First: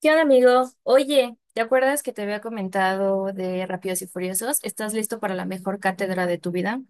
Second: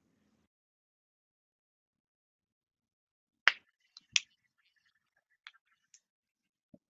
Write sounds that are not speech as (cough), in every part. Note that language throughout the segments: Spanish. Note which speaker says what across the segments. Speaker 1: ¿Qué onda, amigo? Oye, ¿te acuerdas que te había comentado de Rápidos y Furiosos? ¿Estás listo para la mejor cátedra de tu vida?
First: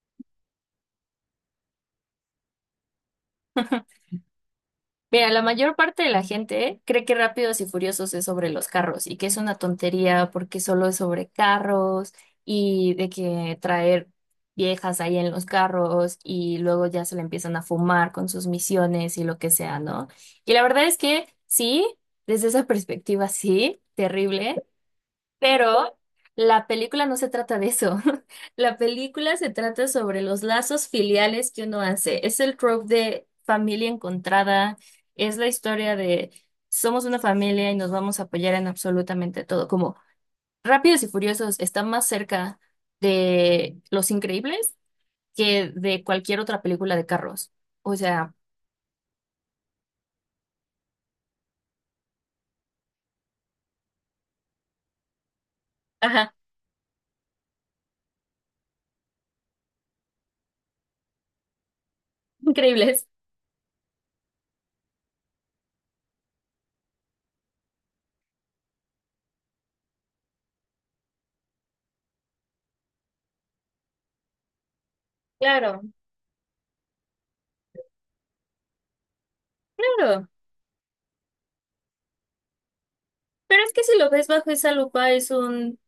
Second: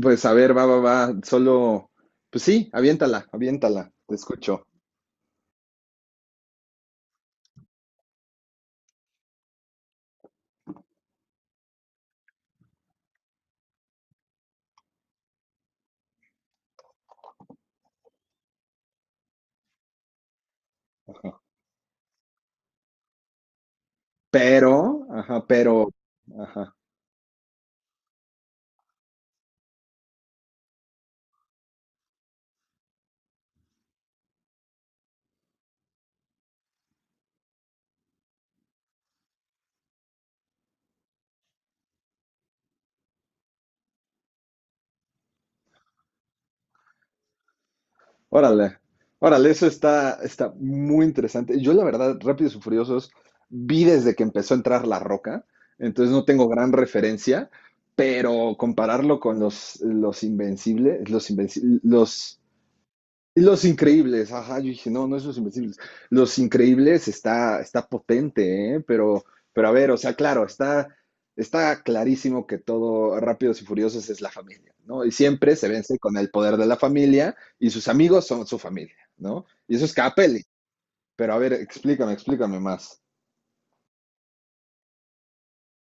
Speaker 2: Pues a ver, va, va, va. Solo, pues sí, aviéntala, aviéntala, te escucho.
Speaker 1: Mira, la mayor parte de la gente cree que Rápidos y Furiosos es sobre los carros y que es una tontería porque solo es sobre carros y de que traer viejas ahí en los carros y luego ya se le empiezan a fumar con sus misiones y lo que sea, ¿no? Y la verdad es que
Speaker 2: Ajá.
Speaker 1: sí, desde esa perspectiva sí, terrible.
Speaker 2: Pero, ajá, pero,
Speaker 1: Pero la
Speaker 2: ajá.
Speaker 1: película no se trata de eso. (laughs) La película se trata sobre los lazos filiales que uno hace. Es el trope de familia encontrada, es la historia de somos una familia y nos vamos a apoyar en absolutamente todo. Como Rápidos y Furiosos está más cerca de Los Increíbles que de cualquier otra película de carros. O sea,
Speaker 2: Órale, órale, eso está muy interesante. Yo, la verdad, Rápidos y Furiosos vi desde que empezó a entrar La Roca, entonces no
Speaker 1: ajá,
Speaker 2: tengo gran referencia, pero compararlo con los Invencibles, los Invencibles,
Speaker 1: (laughs) increíbles.
Speaker 2: Los Increíbles, ajá, yo dije, no, no es Los Invencibles. Los Increíbles está potente, ¿eh? Pero a ver, o sea, claro, está clarísimo que todo Rápidos y Furiosos es la familia, ¿no? Y siempre se
Speaker 1: Claro,
Speaker 2: vence con el poder de la familia y sus amigos son su familia, ¿no? Y eso es cada
Speaker 1: claro.
Speaker 2: peli. Pero a ver, explícame, explícame más.
Speaker 1: Pero es que si lo ves bajo esa lupa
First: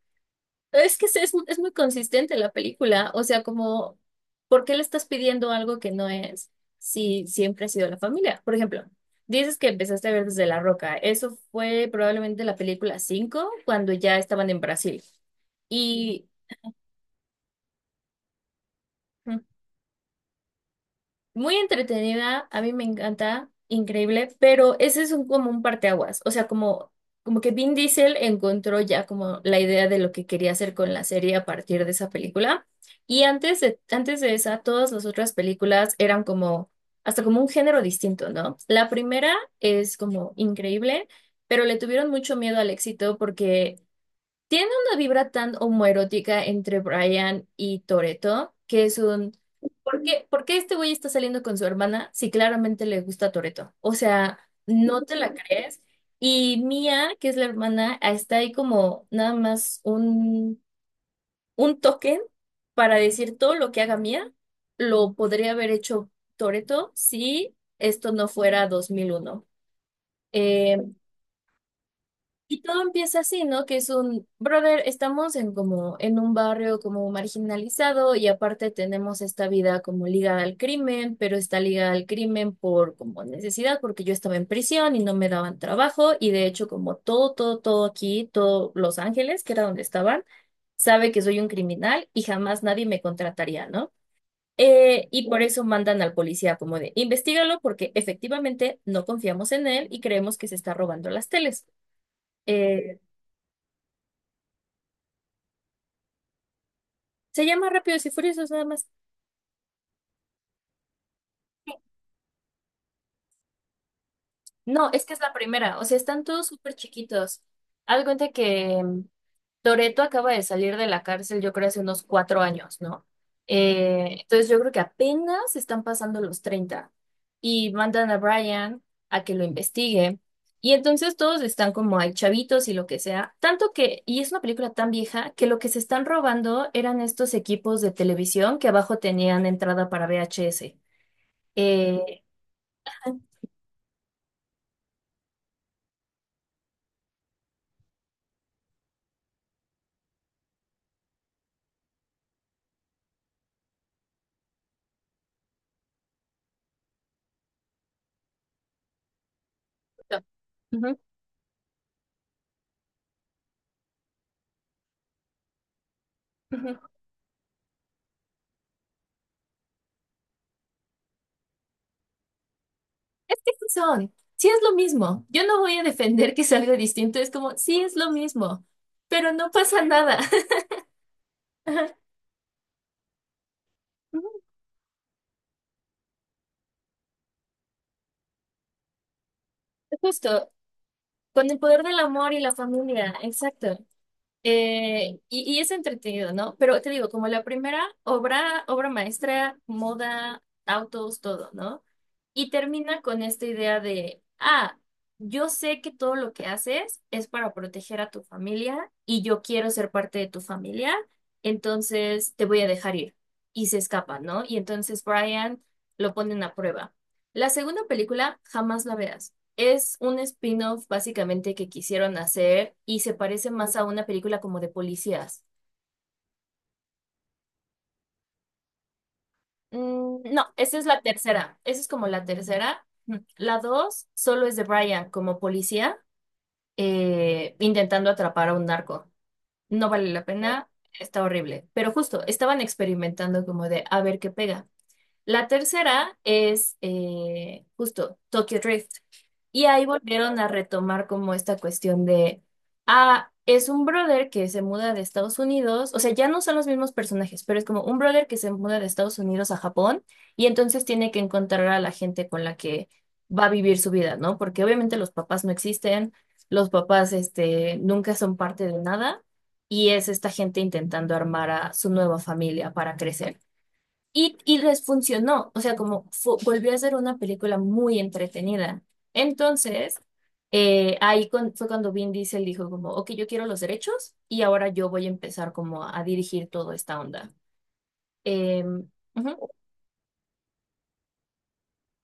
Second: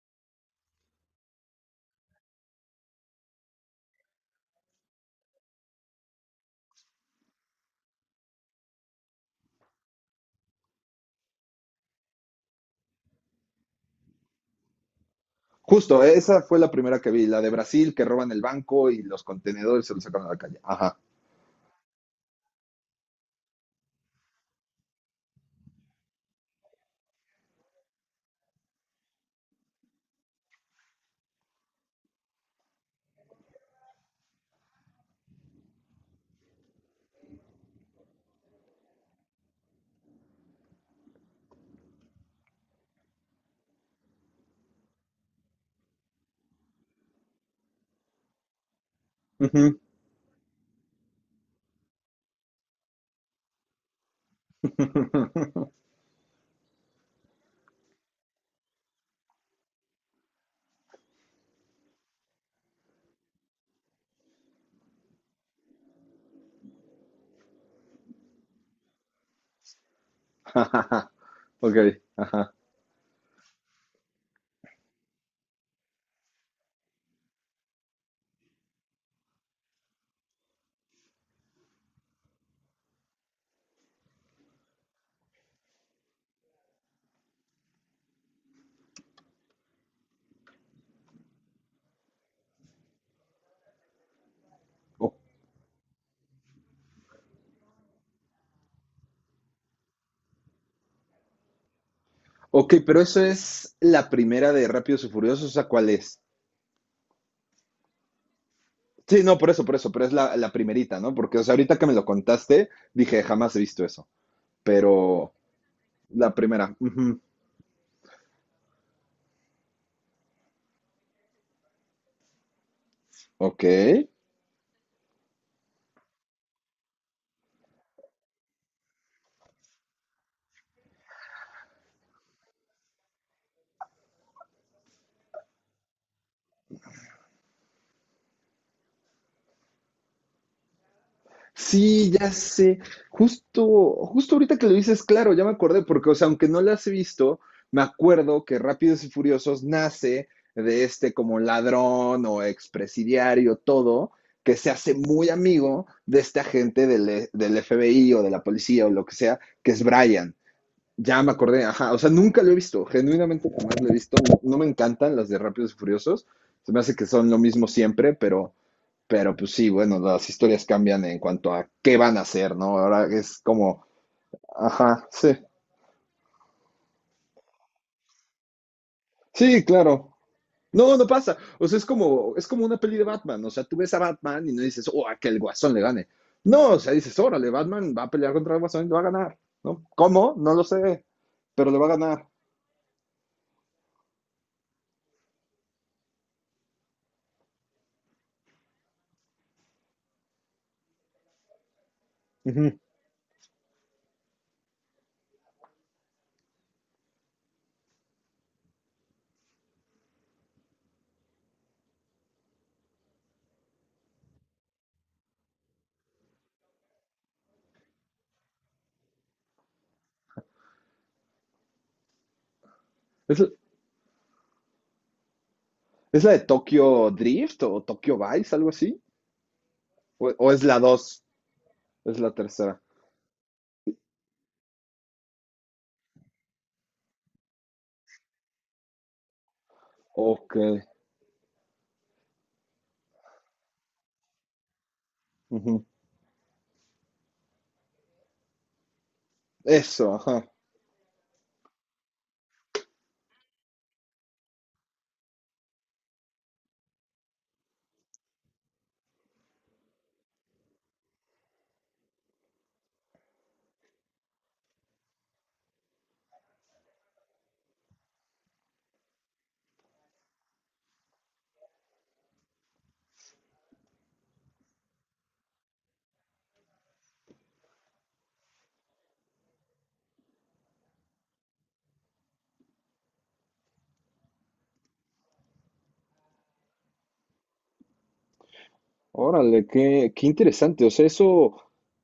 Speaker 1: es que es muy consistente la película, o sea, como, ¿por qué le estás pidiendo algo que no es si siempre ha sido la familia? Por ejemplo, dices que empezaste a ver desde La Roca, eso fue probablemente la película 5 cuando ya estaban en Brasil.
Speaker 2: Justo,
Speaker 1: Y
Speaker 2: esa fue la primera que vi, la de Brasil, que roban el banco y los contenedores se los sacan a la calle. Ajá.
Speaker 1: muy entretenida, a mí me encanta, increíble, pero ese es un, como un parteaguas, o sea, como, que Vin Diesel encontró ya como la idea de lo que quería hacer con la serie a partir de esa película, y antes de esa, todas las otras películas eran como, hasta como un género distinto, ¿no? La primera es como increíble, pero le tuvieron mucho miedo al éxito porque tiene una vibra tan homoerótica entre Brian y Toretto, que es un...
Speaker 2: Ujú.
Speaker 1: ¿Por qué este güey está saliendo con su hermana si claramente le gusta Toretto? O sea, no te la
Speaker 2: (laughs)
Speaker 1: crees. Y Mia, que es la hermana, está ahí como nada más un token para decir todo lo que haga Mia, lo podría haber hecho Toretto si esto no fuera 2001. Eh,
Speaker 2: Ok, ajá.
Speaker 1: y todo empieza así, ¿no? Que es un, brother, estamos en como en un barrio como marginalizado y aparte tenemos esta vida como ligada al crimen, pero está ligada al crimen por como necesidad, porque yo estaba en prisión y no me daban trabajo y de hecho como todo, todo, todo aquí, todo Los Ángeles, que era donde estaban, sabe que soy un criminal y jamás nadie me contrataría, ¿no? Y por eso mandan al policía como de, investígalo porque efectivamente no confiamos en él y creemos que se está robando las teles.
Speaker 2: Ok,
Speaker 1: Eh,
Speaker 2: pero eso es la primera de Rápidos y Furiosos, o sea, ¿cuál es?
Speaker 1: Se llama Rápidos y Furiosos nada más.
Speaker 2: Sí, no, por eso, pero es la primerita, ¿no? Porque, o sea, ahorita que me lo contaste, dije, jamás he visto eso,
Speaker 1: No, es que es la
Speaker 2: pero
Speaker 1: primera. O sea, están
Speaker 2: la
Speaker 1: todos súper
Speaker 2: primera. Ujú.
Speaker 1: chiquitos. Haz de cuenta que Toretto acaba de salir de la cárcel, yo creo, hace unos 4 años, ¿no?
Speaker 2: Ok.
Speaker 1: Entonces yo creo que apenas están pasando los 30 y mandan a Brian a que lo investigue. Y entonces todos están como hay chavitos y lo que sea. Tanto que, y es una película tan vieja, que lo que se están robando eran estos equipos de televisión que abajo tenían entrada para VHS.
Speaker 2: Sí,
Speaker 1: Eh,
Speaker 2: ya sé. Justo, justo ahorita que lo dices, claro, ya me acordé, porque, o sea, aunque no las he visto, me acuerdo que Rápidos y Furiosos nace de este como ladrón o expresidiario, todo, que se hace muy amigo de este agente del FBI o de la policía o lo que sea, que es Brian.
Speaker 1: Ujú,
Speaker 2: Ya me acordé, ajá, o sea, nunca lo he visto, genuinamente jamás lo he visto. No, no me encantan las de Rápidos y Furiosos, se me
Speaker 1: ujú.
Speaker 2: hace que son lo mismo siempre, pero pues sí, bueno, las historias cambian en cuanto a qué van a hacer, ¿no? Ahora
Speaker 1: Es
Speaker 2: es
Speaker 1: que sí
Speaker 2: como,
Speaker 1: son, sí es lo
Speaker 2: ajá,
Speaker 1: mismo.
Speaker 2: sí,
Speaker 1: Yo no voy a defender que es algo distinto, es como, sí es lo mismo, pero no
Speaker 2: sí,
Speaker 1: pasa
Speaker 2: claro.
Speaker 1: nada. (laughs)
Speaker 2: No, no pasa. O sea, es
Speaker 1: Ajá,
Speaker 2: como, es como una peli de Batman. O sea, tú ves a
Speaker 1: ujú,
Speaker 2: Batman y no dices, oh, a que el Guasón le gane. No, o sea, dices, órale, Batman va a pelear contra el Guasón y le va a ganar, ¿no? ¿Cómo?
Speaker 1: justo,
Speaker 2: No lo sé,
Speaker 1: con el
Speaker 2: pero le
Speaker 1: poder
Speaker 2: va a
Speaker 1: del
Speaker 2: ganar.
Speaker 1: amor y la familia, exacto. Y es entretenido, ¿no? Pero te digo, como la primera obra, obra maestra, moda, autos, todo, ¿no? Y
Speaker 2: Ujú.
Speaker 1: termina con esta idea de, ah, yo sé que todo lo que haces es para proteger a tu familia y yo quiero ser parte de tu familia, entonces te voy a dejar ir. Y se escapa, ¿no? Y entonces Brian lo ponen a prueba. La segunda película, jamás la veas. Es un spin-off básicamente que quisieron hacer y se
Speaker 2: ¿Es,
Speaker 1: parece más a una película como de policías.
Speaker 2: es la de Tokyo Drift o Tokyo Vice, algo así?
Speaker 1: Mm,
Speaker 2: ¿O,
Speaker 1: no,
Speaker 2: o es
Speaker 1: esa
Speaker 2: la
Speaker 1: es la
Speaker 2: dos?
Speaker 1: tercera. Esa es como
Speaker 2: Es
Speaker 1: la
Speaker 2: la tercera.
Speaker 1: tercera. Mm. La dos solo es de Brian como policía intentando atrapar a un narco. No vale la
Speaker 2: Ok.
Speaker 1: pena, está horrible. Pero justo, estaban experimentando como de a ver qué pega. La
Speaker 2: Ujú.
Speaker 1: tercera es justo Tokyo Drift. Y ahí
Speaker 2: Eso,
Speaker 1: volvieron
Speaker 2: ajá.
Speaker 1: a retomar como esta cuestión de, ah, es un brother que se muda de Estados Unidos, o sea, ya no son los mismos personajes, pero es como un brother que se muda de Estados Unidos a Japón y entonces tiene que encontrar a la gente con la que va a vivir su vida, ¿no? Porque obviamente los papás no existen, los papás, nunca son parte de nada y es esta gente intentando armar a su nueva familia para crecer. Y les funcionó, o sea, como volvió a ser una película muy entretenida. Entonces, ahí fue cuando Vin Diesel dijo como, ok, yo quiero los derechos y ahora yo voy a empezar como a, dirigir toda esta onda. Em, Ujú,
Speaker 2: Órale, qué interesante. O sea, eso,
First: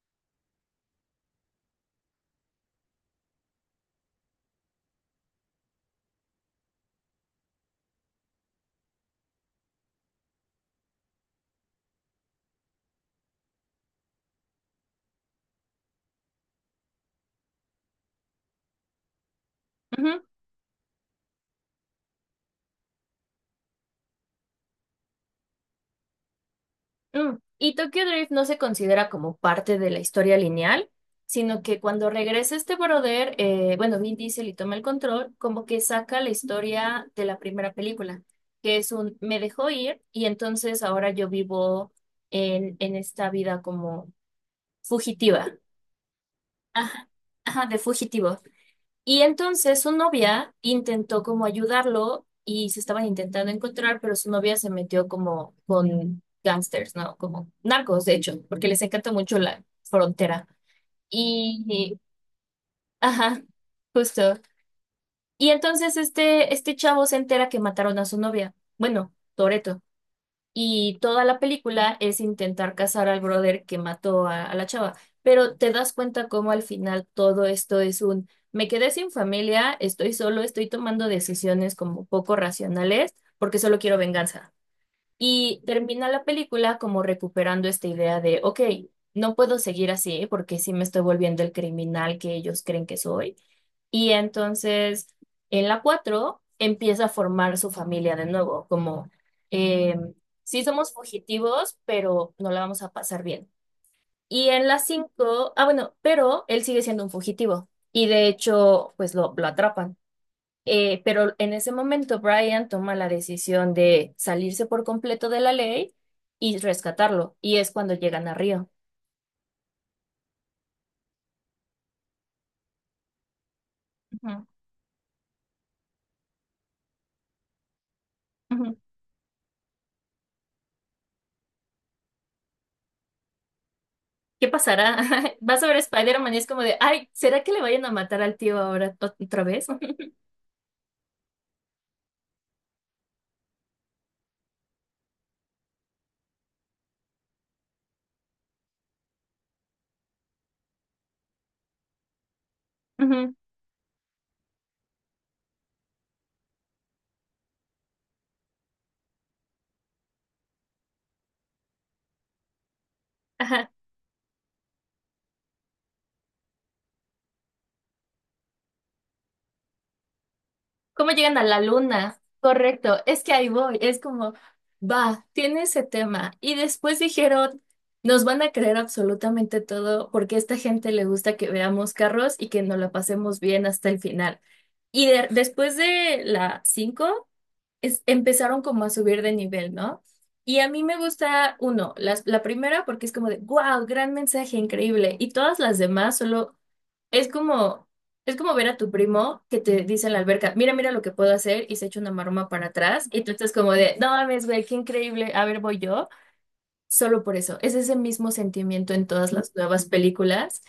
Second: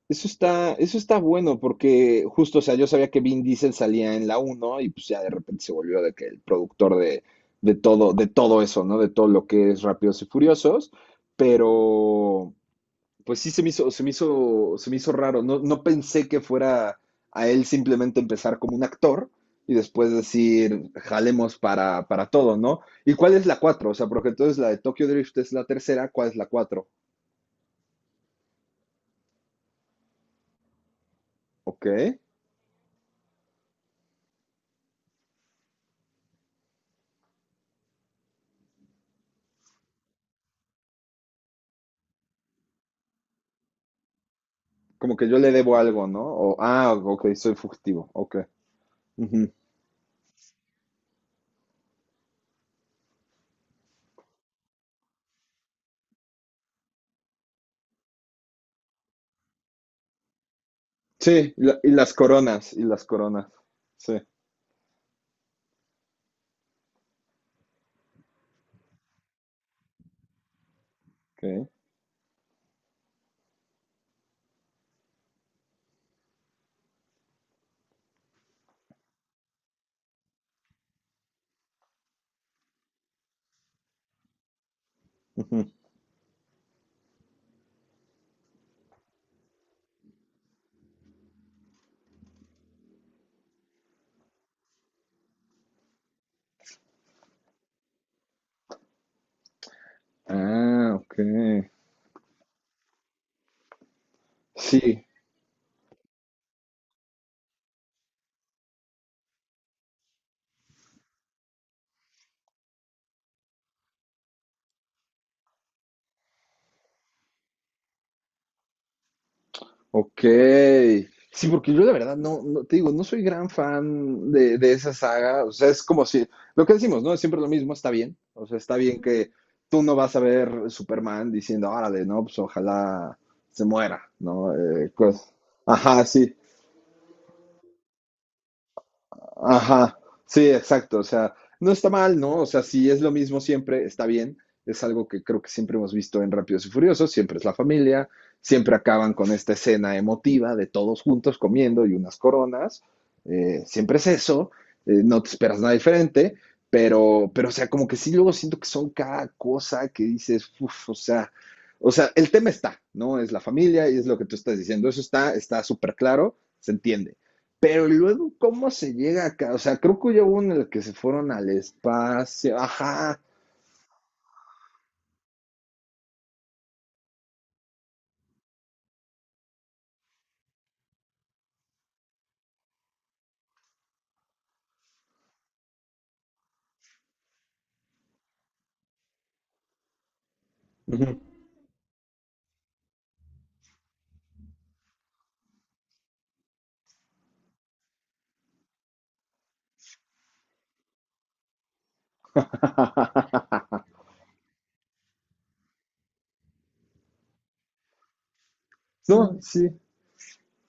Speaker 2: eso está, eso está bueno porque justo, o sea, yo sabía que Vin Diesel salía en la uno y pues ya de repente se volvió de que el productor de todo, de todo eso, ¿no? De todo lo que es Rápidos y Furiosos. Pero, pues sí se me hizo, se me hizo, se me hizo raro. No, no pensé que fuera a él simplemente empezar como un actor y después
Speaker 1: ujú.
Speaker 2: decir, jalemos para todo, ¿no? ¿Y cuál es la 4? O sea, porque entonces la de Tokyo Drift es la tercera, ¿cuál es la 4?
Speaker 1: Y Tokyo Drift no se considera como parte de la historia lineal, sino que
Speaker 2: Ok,
Speaker 1: cuando regresa este brother, bueno, Vin Diesel y toma el control, como que saca la historia de la primera película, que es un me dejó ir y entonces ahora yo vivo en, esta vida como
Speaker 2: como que yo le
Speaker 1: fugitiva.
Speaker 2: debo algo, ¿no? O, ah,
Speaker 1: Ajá,
Speaker 2: ok, soy
Speaker 1: ajá, de
Speaker 2: fugitivo, ok.
Speaker 1: fugitivo. Y
Speaker 2: Ujú.
Speaker 1: entonces su novia intentó como ayudarlo y se estaban intentando encontrar, pero su novia se metió como con gangsters, ¿no? Como narcos, de hecho, porque les encanta mucho la frontera.
Speaker 2: Sí,
Speaker 1: Y,
Speaker 2: y
Speaker 1: y-
Speaker 2: las coronas, y las
Speaker 1: ajá,
Speaker 2: coronas, sí,
Speaker 1: justo. Y entonces este, chavo se entera que mataron a su novia. Bueno, Toreto. Y toda la
Speaker 2: ok.
Speaker 1: película es intentar cazar al brother que mató a la chava. Pero te das cuenta cómo al final todo esto es un, me quedé sin familia, estoy solo, estoy tomando decisiones como poco racionales porque solo quiero venganza. Y
Speaker 2: Ujú.
Speaker 1: termina la película como recuperando esta idea de, ok, no puedo seguir así porque sí me estoy volviendo el criminal que ellos creen que soy. Y entonces en la 4 empieza a formar su familia de nuevo, como eh, sí somos
Speaker 2: Ah, ok.
Speaker 1: fugitivos, pero no la vamos a pasar bien. Y en la
Speaker 2: Sí,
Speaker 1: 5 ah bueno, pero él sigue siendo un fugitivo y de hecho pues lo atrapan. Pero en ese momento Brian toma la decisión de salirse por completo de la ley y rescatarlo, y es cuando llegan a Río.
Speaker 2: ok. Sí, porque yo la verdad no, te digo, no soy gran fan
Speaker 1: Ujú,
Speaker 2: de esa saga. O sea, es como si, lo que decimos, ¿no? Es siempre lo mismo, está bien. O sea,
Speaker 1: ujú.
Speaker 2: está bien que tú no vas a ver Superman diciendo, órale, no, pues ojalá se muera,
Speaker 1: ¿Qué
Speaker 2: ¿no? Eh,
Speaker 1: pasará?
Speaker 2: pues,
Speaker 1: (laughs) Vas a ver
Speaker 2: ajá,
Speaker 1: Spider-Man
Speaker 2: sí.
Speaker 1: y es como de, ay, ¿será que le vayan a matar al tío ahora otra vez?
Speaker 2: Ajá,
Speaker 1: (laughs)
Speaker 2: sí, exacto. O sea, no está mal, ¿no? O sea, si es lo mismo siempre, está bien. Es algo que creo que siempre hemos visto en Rápidos y Furiosos, siempre es la familia, siempre acaban con esta escena emotiva de todos juntos comiendo y unas coronas,
Speaker 1: Ujú,
Speaker 2: siempre es eso, no te esperas nada diferente, pero, o sea, como que sí, luego siento que son cada cosa que dices, uff, o sea, el tema está, ¿no? Es la
Speaker 1: ajá.
Speaker 2: familia y es lo que tú estás diciendo, eso está, está súper claro, se entiende. Pero luego, ¿cómo se llega acá? O sea, creo que ya hubo uno en el que se
Speaker 1: ¿Cómo
Speaker 2: fueron
Speaker 1: llegan a
Speaker 2: al
Speaker 1: la luna?
Speaker 2: espacio.
Speaker 1: Correcto,
Speaker 2: Ajá.
Speaker 1: es que ahí voy, es como, va, tiene ese tema. Y después dijeron, nos van a creer absolutamente todo porque a esta gente le gusta que veamos carros y que nos la pasemos bien hasta el final. Y después de la 5 empezaron como a subir de nivel, ¿no? Y a mí me gusta uno, la primera porque es como de, wow, gran mensaje, increíble. Y todas las demás solo es como, es como ver a tu primo que te dice en la alberca, mira, mira lo que puedo hacer y se echa una maroma para atrás. Y tú
Speaker 2: (laughs)
Speaker 1: estás como de, no mames, güey, qué increíble, a ver, voy yo. Solo por eso, es ese mismo sentimiento en todas
Speaker 2: No,
Speaker 1: las
Speaker 2: sí.
Speaker 1: nuevas películas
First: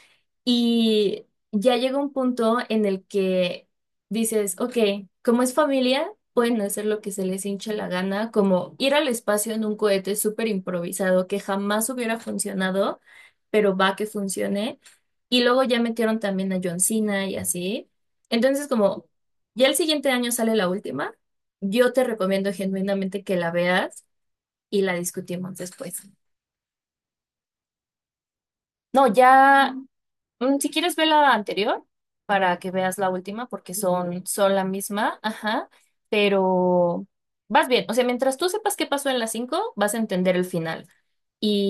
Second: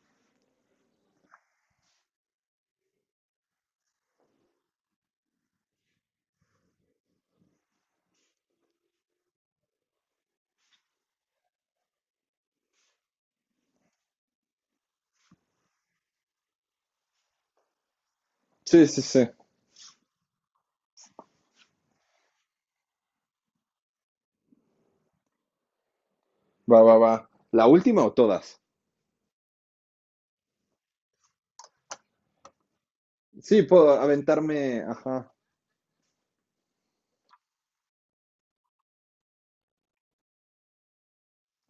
Speaker 1: y ya llega un punto en el que dices, ok, como es familia, pueden hacer lo que se les hinche la gana, como ir al espacio en un cohete súper improvisado que jamás hubiera funcionado, pero va que funcione. Y luego ya metieron también a John Cena y así. Entonces,
Speaker 2: Sí, sí,
Speaker 1: como
Speaker 2: sí.
Speaker 1: ya el siguiente año sale la última, yo te recomiendo genuinamente que la veas y la discutimos después.
Speaker 2: Va, va, va. ¿La última o todas?
Speaker 1: No, ya, si quieres ver la anterior para que veas la última,
Speaker 2: Sí,
Speaker 1: porque
Speaker 2: puedo
Speaker 1: son, la
Speaker 2: aventarme.
Speaker 1: misma,
Speaker 2: Ajá.
Speaker 1: ajá, pero vas bien. O sea, mientras tú sepas qué pasó en las cinco, vas a entender el final.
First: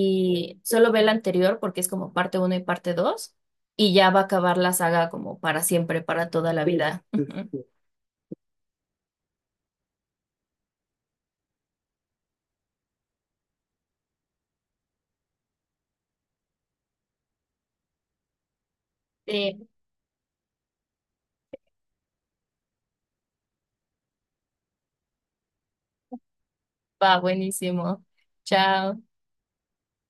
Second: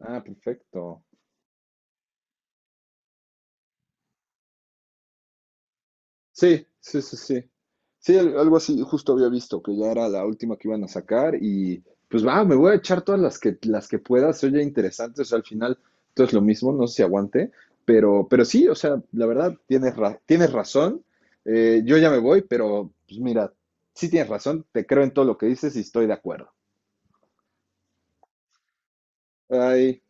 Speaker 2: Ah,
Speaker 1: solo ve
Speaker 2: perfecto.
Speaker 1: la anterior porque es como parte uno y parte dos, y ya va a acabar la saga como para siempre, para toda la
Speaker 2: Sí, sí,
Speaker 1: vida.
Speaker 2: sí, sí.
Speaker 1: (laughs)
Speaker 2: Sí, algo así justo había visto, que ya era la última que iban a sacar y pues va, me voy a echar todas las que pueda, se oye interesante, o sea, al final todo es lo mismo, no sé si aguante, pero sí, o sea, la verdad,
Speaker 1: Sí,
Speaker 2: tienes razón, yo ya me voy, pero pues mira, sí tienes razón, te creo en todo lo que dices y estoy de acuerdo.
Speaker 1: va buenísimo. Chao.
Speaker 2: Ay.